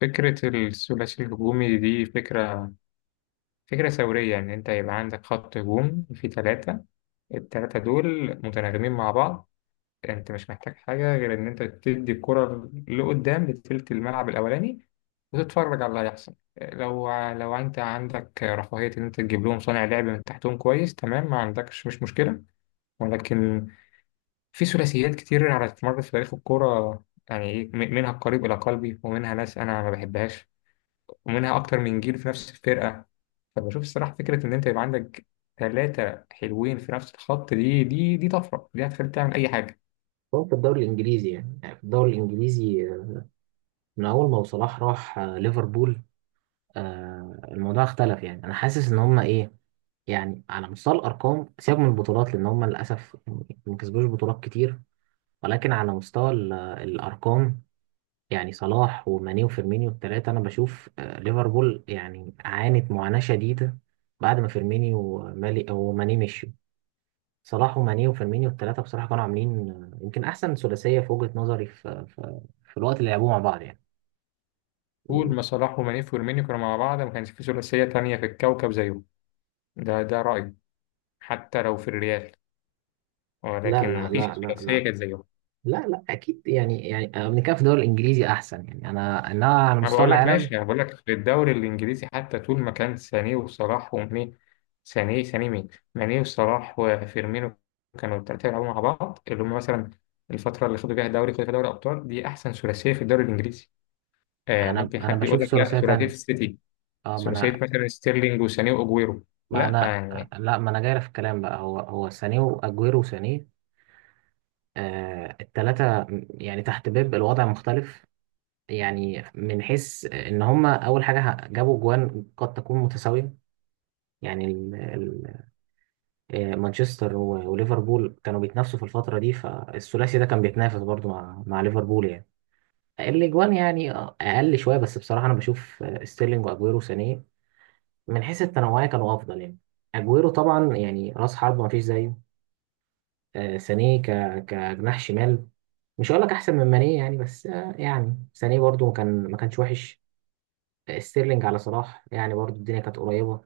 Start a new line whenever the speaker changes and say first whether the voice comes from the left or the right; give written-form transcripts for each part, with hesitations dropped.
left: فكرة الثلاثي الهجومي دي فكرة ثورية. يعني أنت يبقى عندك خط هجوم فيه ثلاثة، التلاتة دول متناغمين مع بعض. أنت مش محتاج حاجة غير إن أنت تدي الكرة لقدام لتلت الملعب الأولاني وتتفرج على اللي هيحصل. لو أنت عندك رفاهية إن أنت تجيب لهم صانع لعب من تحتهم كويس، تمام، ما عندكش مش مشكلة. ولكن في ثلاثيات كتير على مر في تاريخ الكرة، يعني إيه، منها القريب إلى قلبي ومنها ناس أنا ما بحبهاش، ومنها أكتر من جيل في نفس الفرقة. فبشوف الصراحة فكرة إن أنت يبقى عندك ثلاثة حلوين في نفس الخط دي طفرة، دي هتخليك تعمل أي حاجة.
right: هو في الدوري الانجليزي يعني في الدوري الانجليزي، من اول ما صلاح راح ليفربول. الموضوع اختلف، يعني انا حاسس ان هم ايه. يعني على مستوى الارقام، سيبك من البطولات لان هم للاسف ما كسبوش بطولات كتير. ولكن على مستوى الارقام، يعني صلاح وماني وفيرمينيو الثلاثه، انا بشوف ليفربول يعني عانت معاناه شديده بعد ما فيرمينيو ومالي وماني مشوا. صلاح وماني وفيرمينيو الثلاثة بصراحة كانوا عاملين يمكن أحسن ثلاثية في وجهة نظري، في, الوقت اللي لعبوه مع بعض يعني.
left: طول ما صلاح ومانيف ويرمينيو كانوا مع بعض ما كانش في ثلاثية تانية في الكوكب زيهم. ده رأيي، حتى لو في الريال، ولكن
right: لا لا
left: ما فيش
right: لا لا
left: ثلاثية
right: لا،
left: كانت زيهم.
right: لا لا أكيد. يعني بنتكلم في الدوري الإنجليزي أحسن، يعني أنا على
left: ما
right: مستوى
left: بقول لك
right: العالم.
left: ماشي، انا بقول لك في الدوري الانجليزي، حتى طول ما كان سانيه وصلاح وماني. سانيه، سانيه مين؟ ماني وصلاح وفيرمينو، كانوا الثلاثه بيلعبوا مع بعض اللي هم مثلا الفتره اللي خدوا فيها الدوري، خدوا فيها دوري ابطال، دي احسن ثلاثيه في الدوري الانجليزي. آه،
right: أنا
left: ممكن
right: أنا
left: حد يقول
right: بشوف
left: لك لا،
right: ثلاثية
left: ثلاثيه
right: تانية.
left: السيتي،
right: ما
left: ثلاثيه
right: أنا.
left: مثلا ستيرلينج وسانيه واجويرو.
right: ما
left: لا
right: أنا.
left: يعني
right: لا ما أنا جاي في الكلام بقى. هو سانيه وأجويرو وسانيه. الثلاثة يعني تحت بيب الوضع مختلف. يعني من حيث إن هما أول حاجة جابوا جوان، قد تكون متساوية يعني. مانشستر وليفربول كانوا بيتنافسوا في الفترة دي، فالثلاثي ده كان بيتنافس برضو مع ليفربول يعني. الأجوان يعني أقل شوية، بس بصراحة أنا بشوف ستيرلينج وأجويرو سانيه من حيث التنوعية كانوا أفضل يعني. أجويرو طبعا يعني رأس حربة مفيش زيه. سانيه كجناح شمال. مش هقول لك أحسن من مانيه يعني، بس يعني سانيه برضو كان ما كانش وحش. ستيرلينج على صلاح يعني برضو الدنيا كانت قريبة،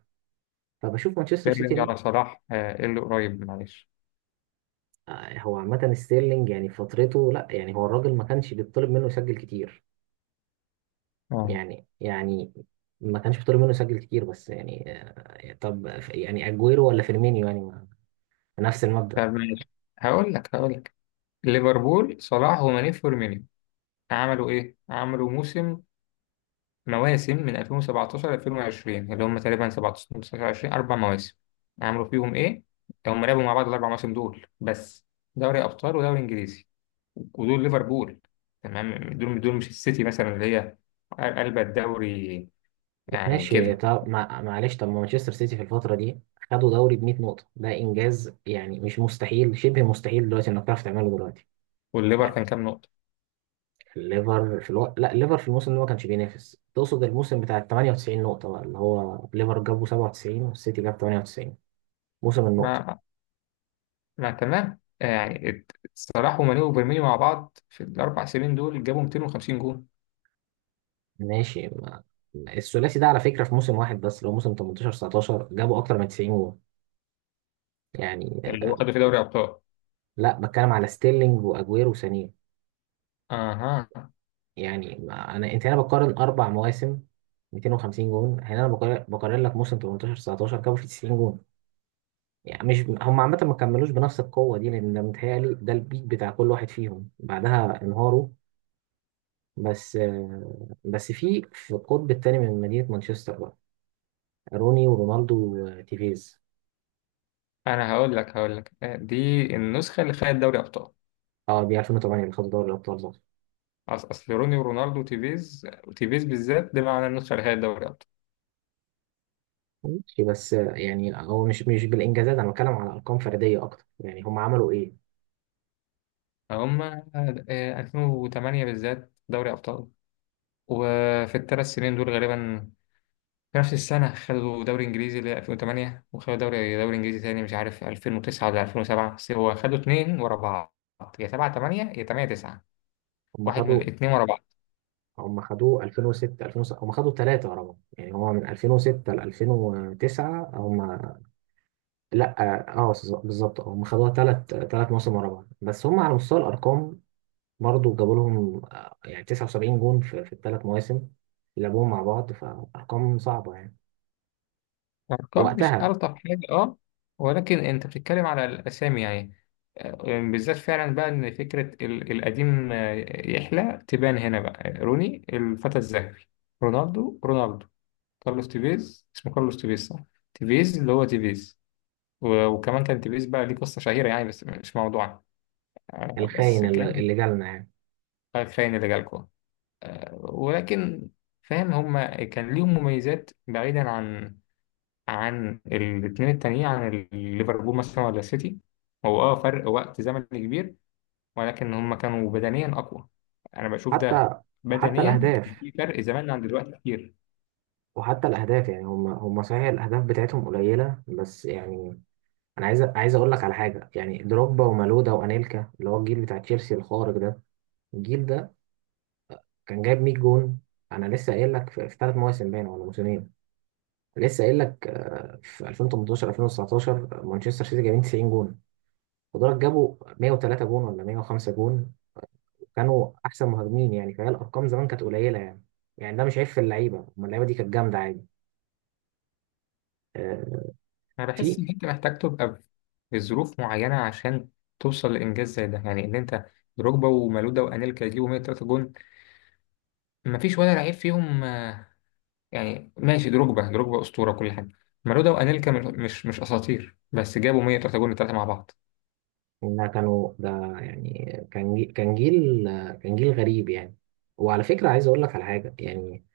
right: فبشوف مانشستر
left: ستيرلينج
right: سيتي.
left: على صلاح، آه إيه اللي قريب معلش.
right: هو عامة ستيرلينج يعني في فترته لا، يعني هو الراجل ما كانش بيطلب منه يسجل كتير.
left: اه.
right: يعني ما كانش بيطلب منه يسجل كتير، بس يعني طب يعني اجويرو ولا فيرمينيو يعني نفس
left: طب
right: المبدأ.
left: ماشي، هقول لك هقول لك، ليفربول صلاح وماني فيرمينو عملوا ايه؟ عملوا موسم، مواسم من 2017 ل 2020، اللي هم تقريبا 17 19 20، اربع مواسم. عملوا فيهم ايه؟ هم لعبوا مع بعض الاربع مواسم دول بس، دوري ابطال ودوري انجليزي، ودول ليفربول. تمام، دول مش السيتي مثلا اللي هي قلب الدوري يعني
right: ماشي،
left: كده.
right: طب معلش، طب ما مانشستر سيتي في الفترة دي خدوا دوري ب 100 نقطة، ده انجاز يعني، مش مستحيل، شبه مستحيل دلوقتي انك تعرف تعمله دلوقتي.
left: والليفر كان
right: يعني
left: كام نقطة؟
right: الليفر في الوقت، لا الليفر في الموسم ده ما كانش بينافس، تقصد الموسم بتاع 98 نقطة بقى اللي هو ليفر جابوا 97 والسيتي جاب 98، موسم النقطة.
left: ما ما تمام يعني صلاح وماني وفيرمينيو مع بعض في الاربع سنين دول جابوا 250 جون.
right: ماشي ما. الثلاثي ده على فكرة في موسم واحد بس، اللي هو موسم 18 19، جابوا أكتر من 90 جول يعني.
left: اللي هو خدوا في دوري ابطال.
right: لا بتكلم على ستيرلينج وأجويرو وسانيه.
left: اها.
right: يعني ما أنا أنت هنا بقارن أربع مواسم 250 جون، هنا أنا بقارن لك موسم 18 19 جابوا فيه 90 جون. يعني مش هم عامة ما كملوش بنفس القوة دي، لأن متهيألي ده البيك بتاع كل واحد فيهم، بعدها انهاروا. بس بس في القطب التاني من مدينة مانشستر بقى، روني ورونالدو وتيفيز.
left: انا هقول لك هقول لك، دي النسخه اللي خدت دوري ابطال.
right: اه دي 2008 اللي خدوا دوري الابطال ده.
left: اصل روني ورونالدو وتيفيز، وتيفيز بالذات، ده معنى النسخه اللي خدت دوري ابطال.
right: ماشي بس يعني هو مش بالانجازات، انا بتكلم على ارقام فرديه اكتر، يعني هم عملوا ايه.
left: هم 2008 بالذات دوري ابطال، وفي الثلاث سنين دول غالبا في نفس السنه خدوا دوري انجليزي اللي هي 2008، وخدوا دوري انجليزي تاني، مش عارف 2009 ولا 2007، بس هو خدوا اتنين ورا بعض، يا 7 8 يا 8 9،
right: هم
left: واحد من
right: خدوا
left: الاتنين ورا بعض.
right: هم خدوه 2006 2007، هم خدوا ثلاثه ورا بعض، يعني هو من 2006 ل 2009. هم لا. بالظبط. هم خدوها ثلاث مواسم ورا بعض، بس هم على مستوى الارقام برضو جابوا لهم يعني 79 جون في الثلاث مواسم اللي لعبوهم مع بعض، فارقام صعبه يعني
left: الأرقام مش
right: وقتها.
left: ألطف حاجة، أه، ولكن أنت بتتكلم على الأسامي يعني. يعني بالذات فعلا بقى إن فكرة القديم، يحلى تبان هنا بقى. روني الفتى الذهبي، رونالدو، كارلوس تيفيز، اسمه كارلوس تيفيز صح؟ تيفيز اللي هو تيفيز. وكمان كان تيفيز بقى ليه قصة شهيرة يعني، بس مش موضوعنا. بس
right: الخاين
left: كان
right: اللي جالنا يعني.
left: خاين اللي جالكوا. ولكن فاهم، هما كان ليهم مميزات بعيدا عن عن الاثنين التانيين، عن ليفربول مثلا ولا سيتي. هو اه فرق وقت زمني كبير، ولكن هم كانوا بدنيا اقوى، انا بشوف ده،
right: حتى. وحتى
left: بدنيا كان
right: الأهداف.
left: في فرق زمان عن دلوقتي كتير.
right: وحتى الاهداف يعني هم صحيح الاهداف بتاعتهم قليله، بس يعني انا عايز اقول لك على حاجه، يعني دروجبا ومالودا وانيلكا اللي هو الجيل بتاع تشيلسي الخارق ده، الجيل ده كان جايب 100 جون. انا لسه قايل لك في ثلاث مواسم، باين ولا موسمين. لسه قايل لك في 2018 2019 مانشستر سيتي جايبين 90 جون، ودول جابوا 103 جون ولا 105 جون وكانوا احسن مهاجمين. يعني فهي الارقام زمان كانت قليله يعني. يعني ده مش عيب في اللعيبه، أما اللعيبه دي كانت جامده عادي. آه،
left: انا بحس
right: في
left: ان انت محتاج تبقى في ظروف معينه عشان توصل لانجاز زي ده، يعني ان انت دروجبا ومالودا وانيلكا يجيبوا 103 جون، مفيش ولا لعيب فيهم، يعني ماشي، دروجبا اسطوره كل حاجه، مالودا وانيلكا مش اساطير، بس جابوا 103 جون الثلاثه مع بعض.
right: إنها كانوا ده. يعني كان جي- كان جيل كان جيل غريب يعني. وعلى فكرة عايز أقول لك على حاجة، يعني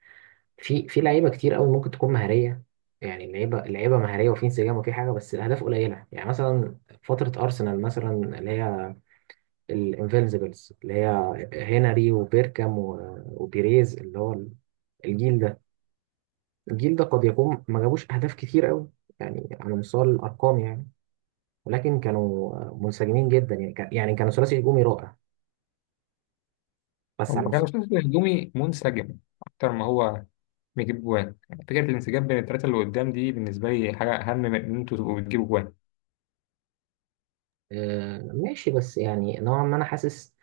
right: في لعيبة كتير قوي ممكن تكون مهارية، يعني اللعيبة مهارية وفي انسجام وفي حاجة، بس الأهداف قليلة. يعني مثلا فترة أرسنال مثلا، اللي هي الانفينسيبلز، اللي هي هنري وبيركام وبيريز، اللي هو الجيل ده. قد يكون ما جابوش أهداف كتير قوي، يعني على مستوى الأرقام يعني. ولكن كانوا منسجمين جدا، يعني يعني كانوا ثلاثي هجومي رائع، بس
left: هم
right: على المس...
left: كانوا شكل هجومي منسجم أكتر ما هو بيجيب جوان، يعني فكرة الانسجام بين التلاتة اللي قدام دي بالنسبة لي حاجة أهم من إن أنتوا تبقوا بتجيبوا جوان.
right: ماشي، بس يعني نوعا ما انا حاسس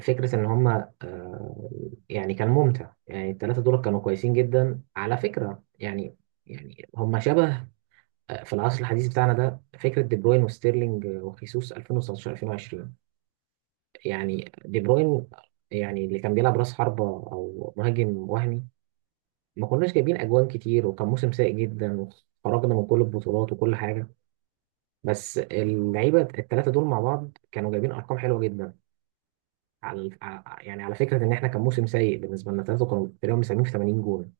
right: فكرة ان هما آه. يعني كان ممتع، يعني الثلاثة دول كانوا كويسين جدا على فكرة يعني. يعني هما شبه في العصر الحديث بتاعنا ده، فكرة دي بروين وستيرلينج وخيسوس 2019 2020. يعني دي بروين، يعني اللي كان بيلعب راس حربة او مهاجم وهمي، ما كناش جايبين اجوان كتير وكان موسم سيء جدا وخرجنا من كل البطولات وكل حاجة. بس اللعيبة الثلاثة دول مع بعض كانوا جايبين ارقام حلوة جدا. على يعني على فكره ان احنا كان موسم سيء بالنسبه لنا، ثلاثه كانوا تقريبا مساهمين في 80 جون.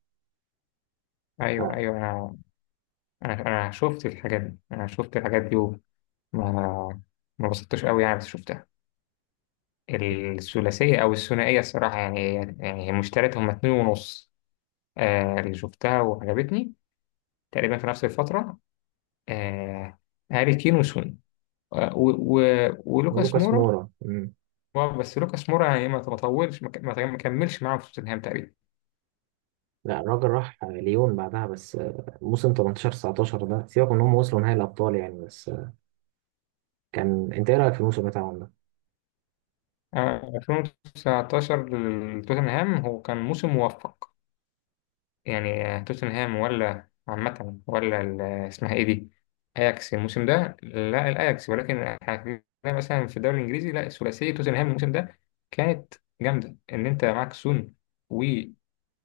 left: أيوه
right: ف
left: أيوه أنا شفت الحاجات دي، أنا شفت الحاجات دي وما ما بسطتش قوي يعني، بس شفتها. الثلاثية أو الثنائية الصراحة يعني، يعني هي مش تلاتة هما اتنين ونص. آه، اللي شفتها وعجبتني تقريبا في نفس الفترة، آه، هاري كين وسون، آه ولوكاس
right: ولوكاس
left: مورا.
right: مورا. مم.
left: اه بس لوكاس مورا يعني ما طولش، ما ك- ما ما كملش معاهم في توتنهام تقريبا.
right: لا الراجل راح ليون بعدها، بس موسم 18 19 ده سيبك من ان هم وصلوا نهائي الابطال يعني، بس كان انت ايه رايك في الموسم بتاعهم ده؟
left: 2019 لتوتنهام هو كان موسم موفق يعني، آه، توتنهام ولا عامة ولا اسمها ايه دي، اياكس الموسم ده لا الاياكس، ولكن احنا اتكلمنا مثلا في الدوري الانجليزي، لا ثلاثية توتنهام الموسم ده كانت جامدة، ان انت معاك سون،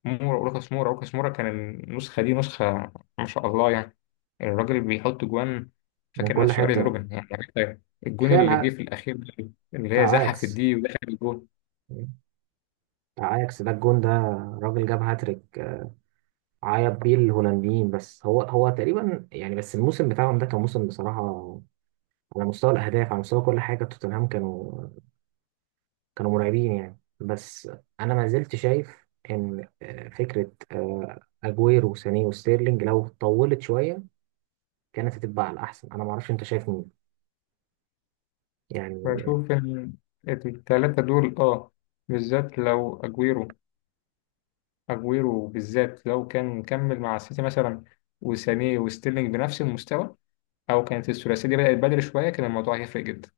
left: مورا، وروكاس مورا. روكاس مورا كان النسخة دي نسخة ما شاء الله يعني، الراجل اللي بيحط جوان
right: من
left: فاكر
right: كل
left: نفسه ارين
right: حته
left: روبن يعني، حتى الجون
right: كفايه
left: اللي جه
right: الها
left: في الأخير ده اللي هي
right: بتاع
left: زحفت
right: اياكس.
left: دي ودخل الجون.
right: مم. بتاع اياكس ده الجون ده، راجل جاب هاتريك، عيط بيه الهولنديين. بس هو تقريبا يعني، بس الموسم بتاعهم ده كان موسم بصراحه على مستوى الاهداف، على مستوى كل حاجه توتنهام كانوا مرعبين يعني. بس انا ما زلت شايف ان فكره اجويرو وسانيه وستيرلينج لو طولت شويه كانت هتبقى على الاحسن. انا ما اعرفش انت شايف مين يعني.
left: بشوف إن التلاتة دول اه بالذات لو أجويرو، أجويرو بالذات لو كان كمل مع السيتي مثلا، وسانيه وستيرلينج بنفس المستوى، أو كانت الثلاثية دي بدأت بدري شوية، كان الموضوع هيفرق جدا.